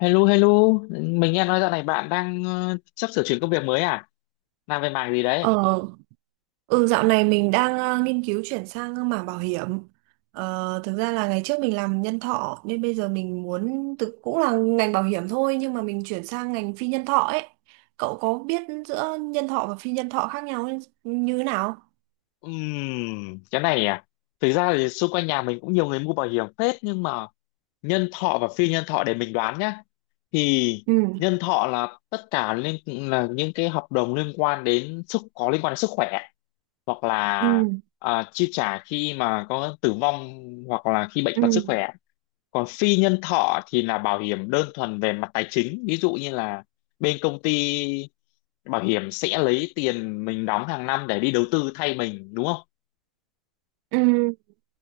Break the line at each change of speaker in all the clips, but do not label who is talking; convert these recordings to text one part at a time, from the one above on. Hello, hello. Mình nghe nói dạo này bạn đang sắp sửa chuyển công việc mới à? Làm về mảng gì đấy?
Ờ, ừ, dạo này mình đang nghiên cứu chuyển sang mảng bảo hiểm. Thực ra là ngày trước mình làm nhân thọ nên bây giờ mình muốn thực cũng là ngành bảo hiểm thôi, nhưng mà mình chuyển sang ngành phi nhân thọ ấy. Cậu có biết giữa nhân thọ và phi nhân thọ khác nhau như thế nào?
Cái này à, thực ra thì xung quanh nhà mình cũng nhiều người mua bảo hiểm phết, nhưng mà nhân thọ và phi nhân thọ để mình đoán nhá. Thì
Ừ.
nhân thọ là tất cả là những cái hợp đồng liên quan đến có liên quan đến sức khỏe, hoặc
Ừ.
là chi trả khi mà có tử vong, hoặc là khi bệnh
Ừ.
tật sức khỏe. Còn phi nhân thọ thì là bảo hiểm đơn thuần về mặt tài chính, ví dụ như là bên công ty bảo hiểm sẽ lấy tiền mình đóng hàng năm để đi đầu tư thay mình, đúng không?
Ừ.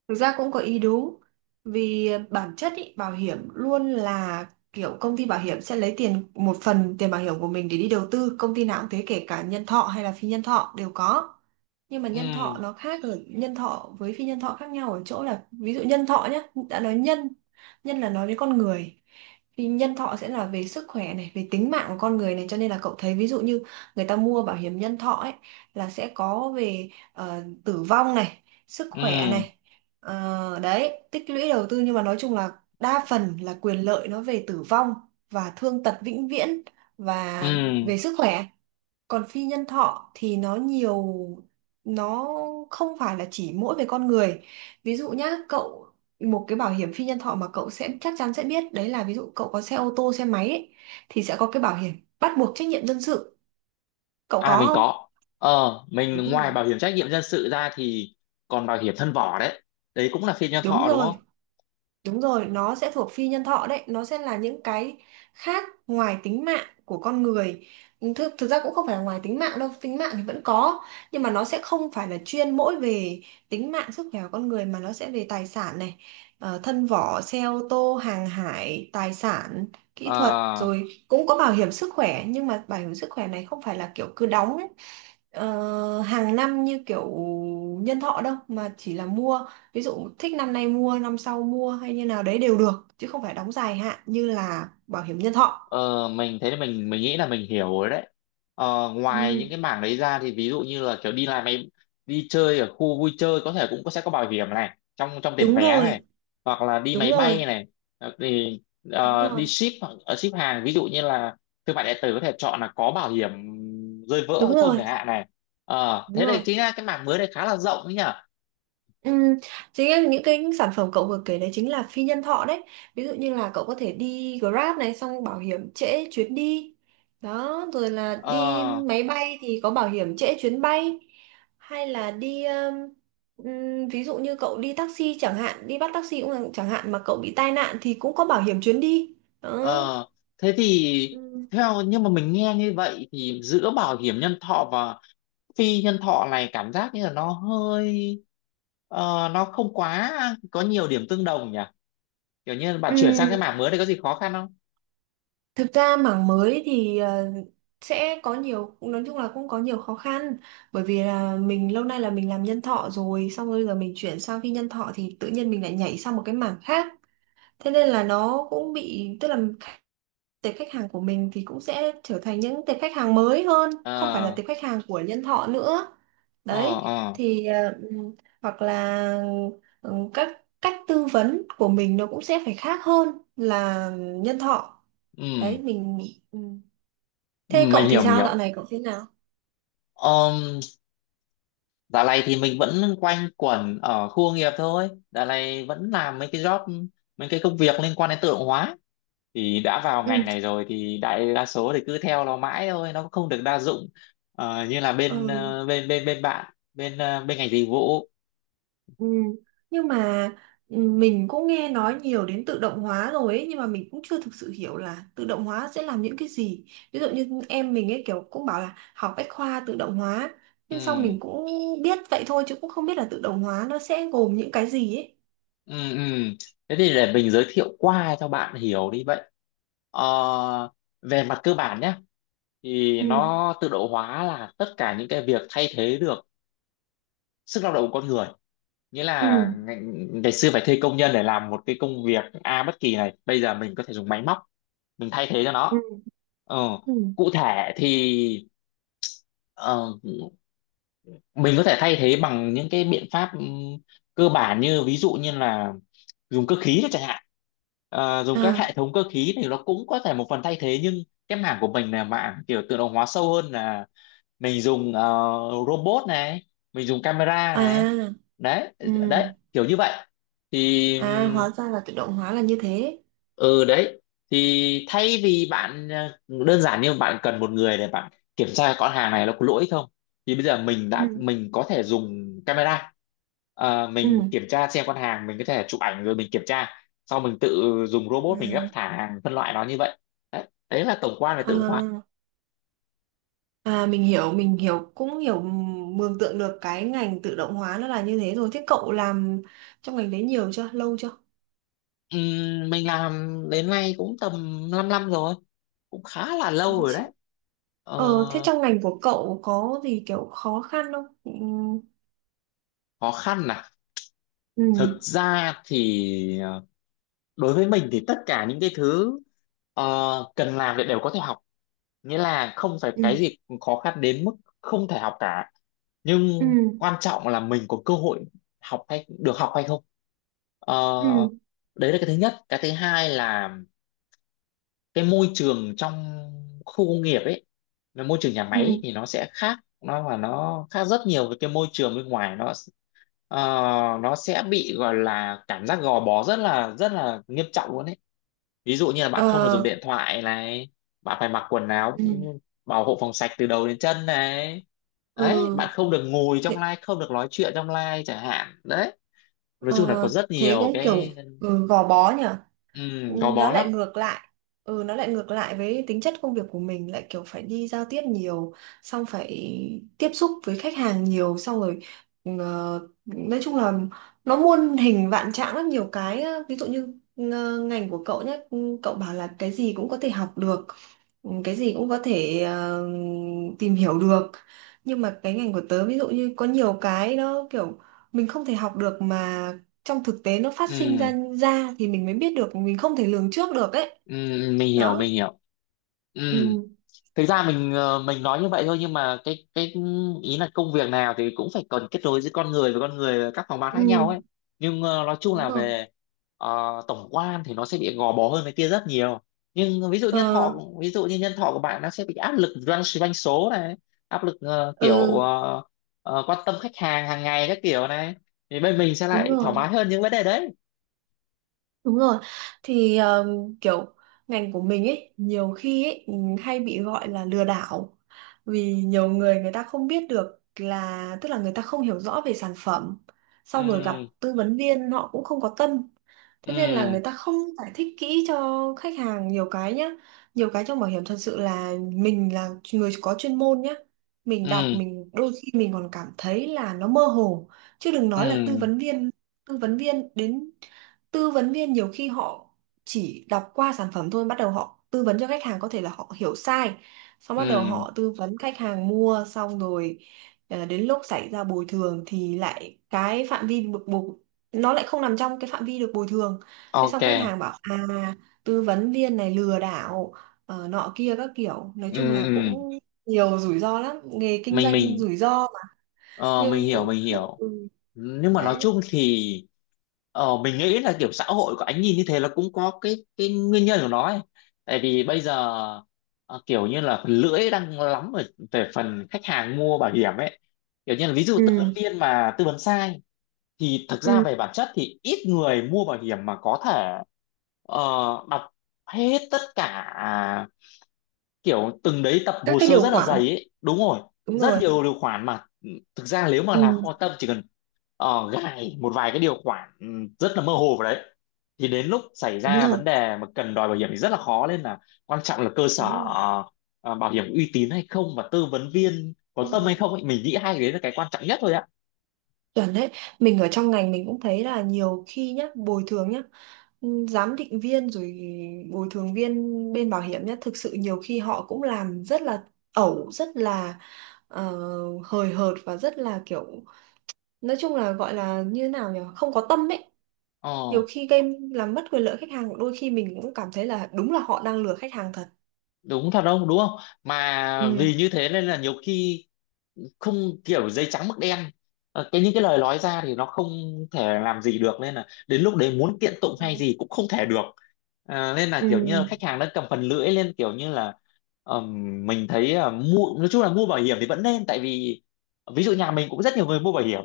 Thực ra cũng có ý đúng, vì bản chất ý, bảo hiểm luôn là kiểu công ty bảo hiểm sẽ lấy tiền, một phần tiền bảo hiểm của mình để đi đầu tư, công ty nào cũng thế, kể cả nhân thọ hay là phi nhân thọ đều có. Nhưng mà nhân
Ừ.
thọ nó khác ở nhân thọ với phi nhân thọ khác nhau ở chỗ là ví dụ nhân thọ nhá, đã nói nhân nhân là nói đến con người, thì nhân thọ sẽ là về sức khỏe này, về tính mạng của con người này, cho nên là cậu thấy ví dụ như người ta mua bảo hiểm nhân thọ ấy là sẽ có về tử vong này, sức khỏe
Ừ.
này, đấy, tích lũy đầu tư, nhưng mà nói chung là đa phần là quyền lợi nó về tử vong và thương tật vĩnh viễn và
Ừ.
về sức khỏe. Còn phi nhân thọ thì nó nhiều, nó không phải là chỉ mỗi về con người. Ví dụ nhá cậu, một cái bảo hiểm phi nhân thọ mà cậu sẽ chắc chắn sẽ biết đấy là ví dụ cậu có xe ô tô xe máy ấy, thì sẽ có cái bảo hiểm bắt buộc trách nhiệm dân sự, cậu
À,
có
mình
không?
có.
Đúng
Mình, ngoài
rồi.
bảo hiểm trách nhiệm dân sự ra thì còn bảo hiểm thân vỏ đấy, đấy cũng là phiên nhân
Đúng
thọ đúng
rồi.
không?
Đúng rồi, nó sẽ thuộc phi nhân thọ đấy, nó sẽ là những cái khác ngoài tính mạng của con người. Ừ, thực ra cũng không phải là ngoài tính mạng đâu, tính mạng thì vẫn có, nhưng mà nó sẽ không phải là chuyên mỗi về tính mạng sức khỏe của con người, mà nó sẽ về tài sản này, thân vỏ, xe ô tô, hàng hải, tài sản, kỹ thuật,
Ờ.
rồi cũng có bảo hiểm sức khỏe, nhưng mà bảo hiểm sức khỏe này không phải là kiểu cứ đóng ấy, hàng năm như kiểu nhân thọ đâu, mà chỉ là mua ví dụ thích năm nay mua, năm sau mua hay như nào đấy đều được, chứ không phải đóng dài hạn như là bảo hiểm nhân thọ.
Ờ, mình thấy là mình nghĩ là mình hiểu rồi đấy. Ờ, ngoài
Ừ.
những cái mảng đấy ra thì ví dụ như là kiểu đi làm mấy, đi chơi ở khu vui chơi có thể cũng có, sẽ có bảo hiểm này trong trong tiền
Đúng
vé này,
rồi.
hoặc là đi
Đúng
máy bay
rồi.
này. Ờ, thì
Đúng
đi
rồi.
ship, hoặc ship hàng, ví dụ như là thương mại điện tử có thể chọn là có bảo hiểm rơi vỡ hay
Đúng
không
rồi.
chẳng hạn này. Ờ,
Đúng
thế đây
rồi.
chính là cái mảng mới này, khá là rộng đấy nhỉ.
Ừ, chính là những cái sản phẩm cậu vừa kể đấy chính là phi nhân thọ đấy. Ví dụ như là cậu có thể đi Grab này, xong bảo hiểm trễ chuyến đi đó, rồi là đi
Ờ.
máy bay thì có bảo hiểm trễ chuyến bay, hay là đi ví dụ như cậu đi taxi chẳng hạn, đi bắt taxi cũng là- chẳng hạn mà cậu bị tai nạn thì cũng có bảo hiểm chuyến đi đó.
Ờ, thế thì
Ừ.
nhưng mà mình nghe như vậy thì giữa bảo hiểm nhân thọ và phi nhân thọ này cảm giác như là nó hơi, nó không quá có nhiều điểm tương đồng nhỉ. Kiểu như bạn
Ừ.
chuyển sang cái mảng mới này có gì khó khăn không?
Thực ra mảng mới thì sẽ có nhiều, cũng nói chung là cũng có nhiều khó khăn, bởi vì là mình lâu nay là mình làm nhân thọ rồi, xong rồi bây giờ mình chuyển sang phi nhân thọ thì tự nhiên mình lại nhảy sang một cái mảng khác, thế nên là nó cũng bị, tức là tệp khách hàng của mình thì cũng sẽ trở thành những tệp khách hàng mới hơn, không phải là
Ờ.
tệp khách hàng của nhân thọ nữa,
Ờ.
đấy.
Ờ.
Thì hoặc là các cách tư vấn của mình nó cũng sẽ phải khác hơn là nhân thọ
Ừ,
đấy, mình, ừ. Thế cậu
mình
thì
hiểu, mình
sao, dạo
hiểu.
này cậu thế nào?
um, dạo này thì mình vẫn quanh quẩn ở khu công nghiệp thôi, dạo này vẫn làm mấy cái job, mấy cái công việc liên quan đến tự động hóa. Thì đã vào
Ừ.
ngành này rồi thì đại đa số thì cứ theo nó mãi thôi, nó cũng không được đa dụng. Ờ, như là bên
Ừ.
ờ, bên bên bên bạn bên bên ngành dịch vụ.
Ừ. Nhưng mà ừ, mình cũng nghe nói nhiều đến tự động hóa rồi ấy, nhưng mà mình cũng chưa thực sự hiểu là tự động hóa sẽ làm những cái gì. Ví dụ như em mình ấy kiểu cũng bảo là học bách khoa tự động hóa, nhưng sau
Ừ.
mình cũng biết vậy thôi chứ cũng không biết là tự động hóa nó sẽ gồm những cái gì ấy.
Ừ. Ừ. Thế thì để mình giới thiệu qua cho bạn hiểu đi vậy. Ờ, về mặt cơ bản nhé, thì
Ừ.
tự động hóa là tất cả những cái việc thay thế được sức lao động của con người. Nghĩa
Ừ.
là ngày xưa phải thuê công nhân để làm một cái công việc A bất kỳ này, bây giờ mình có thể dùng máy móc mình thay thế cho
Ừ.
nó. ờ,
Ừ.
cụ thể thì ờ, mình có thể thay thế bằng những cái biện pháp, cơ bản như ví dụ như là dùng cơ khí đó chẳng hạn. Ờ, dùng các
À.
hệ thống cơ khí thì nó cũng có thể một phần thay thế, nhưng cái mảng của mình là mảng kiểu tự động hóa sâu hơn, là mình dùng robot này, mình dùng camera này,
À.
đấy,
Ừ.
đấy kiểu như vậy. Thì
À, hóa ra là tự động hóa là như thế.
ừ đấy. Thì thay vì bạn đơn giản như bạn cần một người để bạn kiểm tra con hàng này nó có lỗi không, thì bây giờ
Ừ.
mình có thể dùng camera. Ờ,
Ừ.
mình kiểm tra xem con hàng, mình có thể chụp ảnh rồi mình kiểm tra, sau mình tự dùng robot mình gấp thả hàng phân loại nó như vậy. Đấy, đấy là tổng quan về tự động hóa.
Ừ. À, mình hiểu, mình hiểu, cũng hiểu, mường tượng được cái ngành tự động hóa nó là như thế rồi. Thế cậu làm trong ngành đấy nhiều chưa? Lâu chưa?
Mình làm đến nay cũng tầm 5 năm rồi, cũng khá là
Ừ,
lâu rồi đấy. Ờ,
Ờ, thế trong ngành của cậu có gì kiểu khó khăn không? Ừ.
khó khăn à?
Ừ.
Thực ra thì đối với mình thì tất cả những cái thứ ờ, cần làm thì đều có thể học. Nghĩa là không phải
Ừ.
cái gì cũng khó khăn đến mức không thể học cả,
Ừ.
nhưng quan trọng là mình có cơ hội học, hay được học hay không. Ờ, đấy là cái thứ nhất. Cái thứ hai là cái môi trường trong khu công nghiệp ấy, là môi trường nhà
Ừ.
máy ấy, thì nó sẽ khác, nó khác rất nhiều với cái môi trường bên ngoài nó. ờ, nó sẽ bị gọi là cảm giác gò bó rất là nghiêm trọng luôn ấy. Ví dụ như là bạn
ờ,
không được dùng điện thoại này, bạn phải mặc quần áo
ừ.
bảo hộ phòng sạch từ đầu đến chân này,
Ừ,
đấy, bạn không được ngồi trong
thế,
live, không được nói chuyện trong live chẳng hạn đấy. Nói chung là có
ờ,
rất
thế
nhiều
cũng kiểu
cái.
ừ, gò bó nhỉ?
Ừ, gò
Nó
bó lắm.
lại ngược lại, ừ, nó lại ngược lại với tính chất công việc của mình, lại kiểu phải đi giao tiếp nhiều, xong phải tiếp xúc với khách hàng nhiều, xong rồi nói chung là nó muôn hình vạn trạng lắm, nhiều cái á. Ví dụ như ngành của cậu nhé, cậu bảo là cái gì cũng có thể học được, ừ, cái gì cũng có thể tìm hiểu được, nhưng mà cái ngành của tớ ví dụ như có nhiều cái nó kiểu mình không thể học được, mà trong thực tế nó phát sinh
Ừ,
ra ra thì mình mới biết được, mình không thể lường trước được ấy,
ừ, mình hiểu,
đó.
mình hiểu. Ừ.
Ừ,
Thực ra mình, mình nói như vậy thôi, nhưng mà cái ý là công việc nào thì cũng phải cần kết nối giữa con người với con người ở các phòng ban khác nhau ấy.
ừ.
Nhưng nói chung
Đúng
là
rồi.
về tổng quan thì nó sẽ bị gò bó hơn cái kia rất nhiều. Nhưng ví dụ nhân
ờ
thọ, ví dụ như nhân thọ của bạn, nó sẽ bị áp lực doanh doanh số này, áp lực
ừ.
quan tâm khách hàng hàng ngày các kiểu này. Thì bên mình sẽ
Đúng
lại thoải
rồi.
mái hơn những vấn đề đấy.
Đúng rồi, thì kiểu ngành của mình ấy nhiều khi ấy hay bị gọi là lừa đảo, vì nhiều người, người ta không biết được, là tức là người ta không hiểu rõ về sản phẩm, xong rồi gặp
Ừ.
tư vấn viên họ cũng không có tâm, thế nên là
Ừ.
người ta không giải thích kỹ cho khách hàng nhiều cái nhá. Nhiều cái trong bảo hiểm thật sự là mình là người có chuyên môn nhá, mình
Ừ.
đọc mình đôi khi mình còn cảm thấy là nó mơ hồ, chứ đừng nói là tư
Ừ.
vấn viên. Tư vấn viên đến, tư vấn viên nhiều khi họ chỉ đọc qua sản phẩm thôi, bắt đầu họ tư vấn cho khách hàng có thể là họ hiểu sai, xong bắt đầu
Ừ.
họ tư vấn khách hàng mua xong rồi đến lúc xảy ra bồi thường thì lại cái phạm vi được bồi, nó lại không nằm trong cái phạm vi được bồi thường, thế
Ok.
xong khách hàng bảo à, tư vấn viên này lừa đảo, nọ kia các kiểu, nói chung
Ừ.
là
Ừ.
cũng nhiều rủi ro lắm, nghề kinh
mình
doanh
mình
rủi ro mà.
Ờ, mình
Nhưng
hiểu,
cũng,
mình hiểu.
ừ,
Nhưng mà nói
đấy,
chung thì mình nghĩ là kiểu xã hội của anh nhìn như thế là cũng có cái nguyên nhân của nó ấy. Tại vì bây giờ kiểu như là phần lưỡi đang lắm ở về phần khách hàng mua bảo hiểm ấy, kiểu như là ví dụ
ừ.
tư vấn viên mà tư vấn sai, thì thực ra
ừ.
về bản chất thì ít người mua bảo hiểm mà có thể ờ, đọc hết tất cả kiểu từng đấy tập
Các
hồ
cái
sơ
điều
rất là
khoản,
dày ấy, đúng rồi.
đúng
Rất
rồi.
nhiều điều khoản mà, thực ra nếu mà
Ừ,
là kho tâm, chỉ cần gài một vài cái điều khoản rất là mơ hồ vào đấy, thì đến lúc xảy
đúng
ra
rồi,
vấn đề mà cần đòi bảo hiểm thì rất là khó. Nên là quan trọng là cơ sở
đúng rồi.
bảo hiểm uy tín hay không, và tư vấn viên có
Đúng
tâm
rồi.
hay không ấy. Mình nghĩ hai cái đấy là cái quan trọng nhất thôi ạ.
Chuẩn đấy, mình ở trong ngành mình cũng thấy là nhiều khi nhá, bồi thường nhá, ừ, giám định viên rồi bồi thường viên bên bảo hiểm nhá, thực sự nhiều khi họ cũng làm rất là ẩu, rất là ờ, hời hợt, và rất là kiểu, nói chung là gọi là như thế nào nhỉ, không có tâm ấy.
Ờ,
Nhiều khi game làm mất quyền lợi khách hàng, đôi khi mình cũng cảm thấy là đúng là họ đang lừa khách hàng thật.
đúng thật, không đúng không? Mà
Ừ.
vì như thế nên là nhiều khi không kiểu giấy trắng mực đen. Ờ, cái những cái lời nói ra thì nó không thể làm gì được, nên là đến lúc đấy muốn kiện tụng
Đúng
hay
rồi.
gì cũng không thể được. À, nên là
Ừ,
kiểu như là khách hàng đã cầm phần lưỡi lên, kiểu như là, mình thấy, mua nói chung là mua bảo hiểm thì vẫn nên, tại vì ví dụ nhà mình cũng rất nhiều người mua bảo hiểm,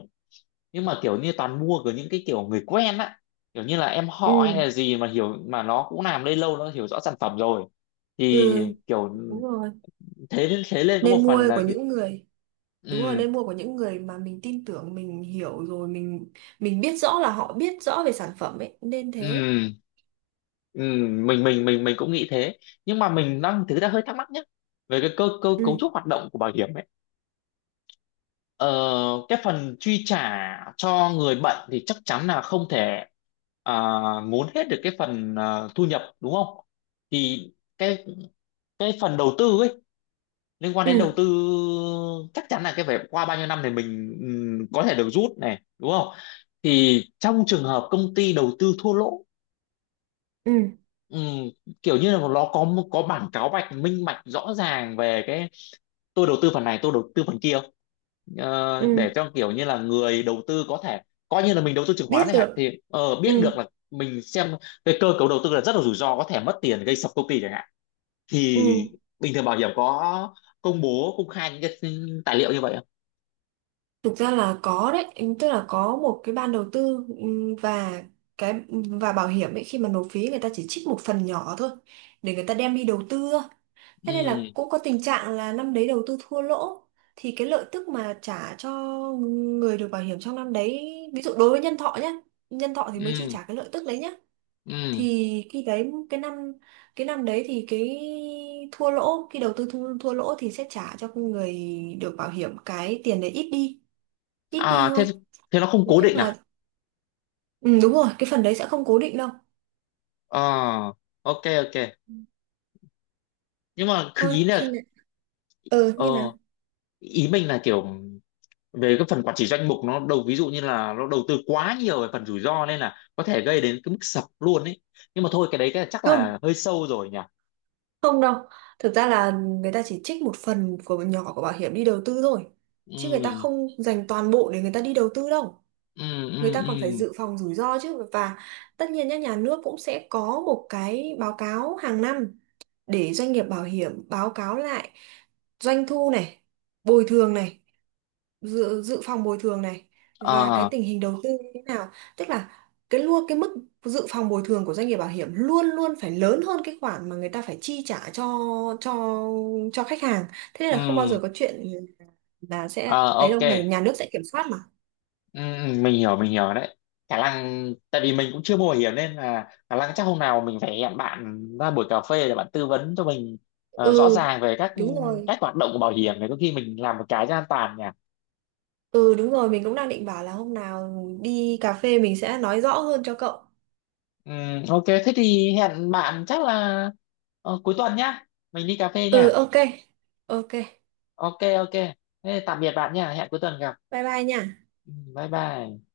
nhưng mà kiểu như toàn mua của những cái kiểu người quen á, kiểu như là em
ừ,
họ hay là gì mà hiểu, mà nó cũng làm đây lâu, nó hiểu rõ sản phẩm rồi
ừ,
thì kiểu
đúng rồi.
thế. Thế lên có một
Nên mua
phần là
của
kiểu.
những người, đúng rồi,
Ừ.
nên mua của những người mà mình tin tưởng, mình hiểu rồi, mình biết rõ là họ biết rõ về sản phẩm ấy, nên thế.
Ừ. Ừ, mình cũng nghĩ thế. Nhưng mà mình đang thực ra hơi thắc mắc nhé, về cái cơ cơ cấu
Ừ,
trúc hoạt động của bảo hiểm ấy. Ờ, cái phần chi trả cho người bệnh thì chắc chắn là không thể, à, muốn hết được cái phần, à, thu nhập đúng không? Thì cái cái phần đầu tư ấy, liên quan đến đầu
ừ,
tư, chắc chắn là cái phải qua bao nhiêu năm thì mình, có thể được rút này đúng không? Thì trong trường hợp công ty đầu tư thua lỗ,
ừ,
ừm, kiểu như là nó có bản cáo bạch minh bạch rõ ràng về cái tôi đầu tư phần này, tôi đầu tư phần kia không?
ừ,
Ờ, để cho kiểu như là người đầu tư có thể coi như là mình đầu tư chứng khoán
biết
chẳng hạn,
được.
thì ờ, biết
Ừ,
được là mình xem cái cơ cấu đầu tư là rất là rủi ro, có thể mất tiền gây sập công ty chẳng hạn.
ừ.
Thì bình thường bảo hiểm có công bố công khai những cái tài liệu như vậy không?
Thực ra là có đấy, ừ, tức là có một cái ban đầu tư, ừ, và cái và bảo hiểm ấy khi mà nộp phí người ta chỉ trích một phần nhỏ thôi để người ta đem đi đầu tư. Thế nên
Ừ.
là cũng có tình trạng là năm đấy đầu tư thua lỗ thì cái lợi tức mà trả cho người được bảo hiểm trong năm đấy, ví dụ đối với nhân thọ nhé, nhân thọ thì mới chi
Ừ.
trả cái lợi tức đấy nhé,
Ừ.
thì khi đấy cái năm, cái năm đấy thì cái thua lỗ khi đầu tư thua lỗ thì sẽ trả cho người được bảo hiểm cái tiền đấy ít đi, ít đi
À thế,
thôi,
thế nó không
nói
cố
chung
định
là
à?
ừ, đúng rồi, cái phần đấy sẽ không cố định đâu.
Ờ, ok, ok. Nhưng mà cứ
Thôi
ý
khi
là,
nào ừ
ờ
như nào,
ý mình là kiểu, về cái phần quản trị danh mục nó ví dụ như là nó đầu tư quá nhiều về phần rủi ro, nên là có thể gây đến cái mức sập luôn ấy. Nhưng mà thôi, cái đấy cái chắc
không.
là hơi sâu rồi nhỉ.
Không đâu, thực ra là người ta chỉ trích một phần của nhỏ của bảo hiểm đi đầu tư thôi. Chứ người ta
Ừ.
không dành toàn bộ để người ta đi đầu tư đâu.
Ừ. Ừ.
Người ta còn phải
Ừ.
dự phòng rủi ro chứ. Và tất nhiên nhá, nhà nước cũng sẽ có một cái báo cáo hàng năm để doanh nghiệp bảo hiểm báo cáo lại doanh thu này, bồi thường này, dự phòng bồi thường này và cái
Ờ.
tình hình đầu tư như thế nào, tức là cái luôn cái mức dự phòng bồi thường của doanh nghiệp bảo hiểm luôn luôn phải lớn hơn cái khoản mà người ta phải chi trả cho cho cho khách hàng, thế nên là không bao giờ
Ừ.
có chuyện là sẽ
Ờ,
thấy
ok.
đâu, ngày nhà nước sẽ kiểm soát mà.
Ừ, ừ, mình hiểu, mình hiểu đấy. Khả năng tại vì mình cũng chưa mua bảo hiểm, nên là khả năng chắc hôm nào mình phải hẹn bạn ra buổi cà phê để bạn tư vấn cho mình rõ
Ừ,
ràng về các
đúng rồi.
cách hoạt động của bảo hiểm này, có khi mình làm một cái cho an toàn nhỉ.
Ừ, đúng rồi, mình cũng đang định bảo là hôm nào đi cà phê mình sẽ nói rõ hơn cho cậu.
Ừ, ok, thế thì hẹn bạn chắc là cuối tuần nhá, mình đi cà phê
Ừ,
nhá.
ok. Ok,
Ok, ok, thế tạm biệt bạn nha, hẹn cuối tuần gặp.
bye bye nha.
Ừ, bye bye.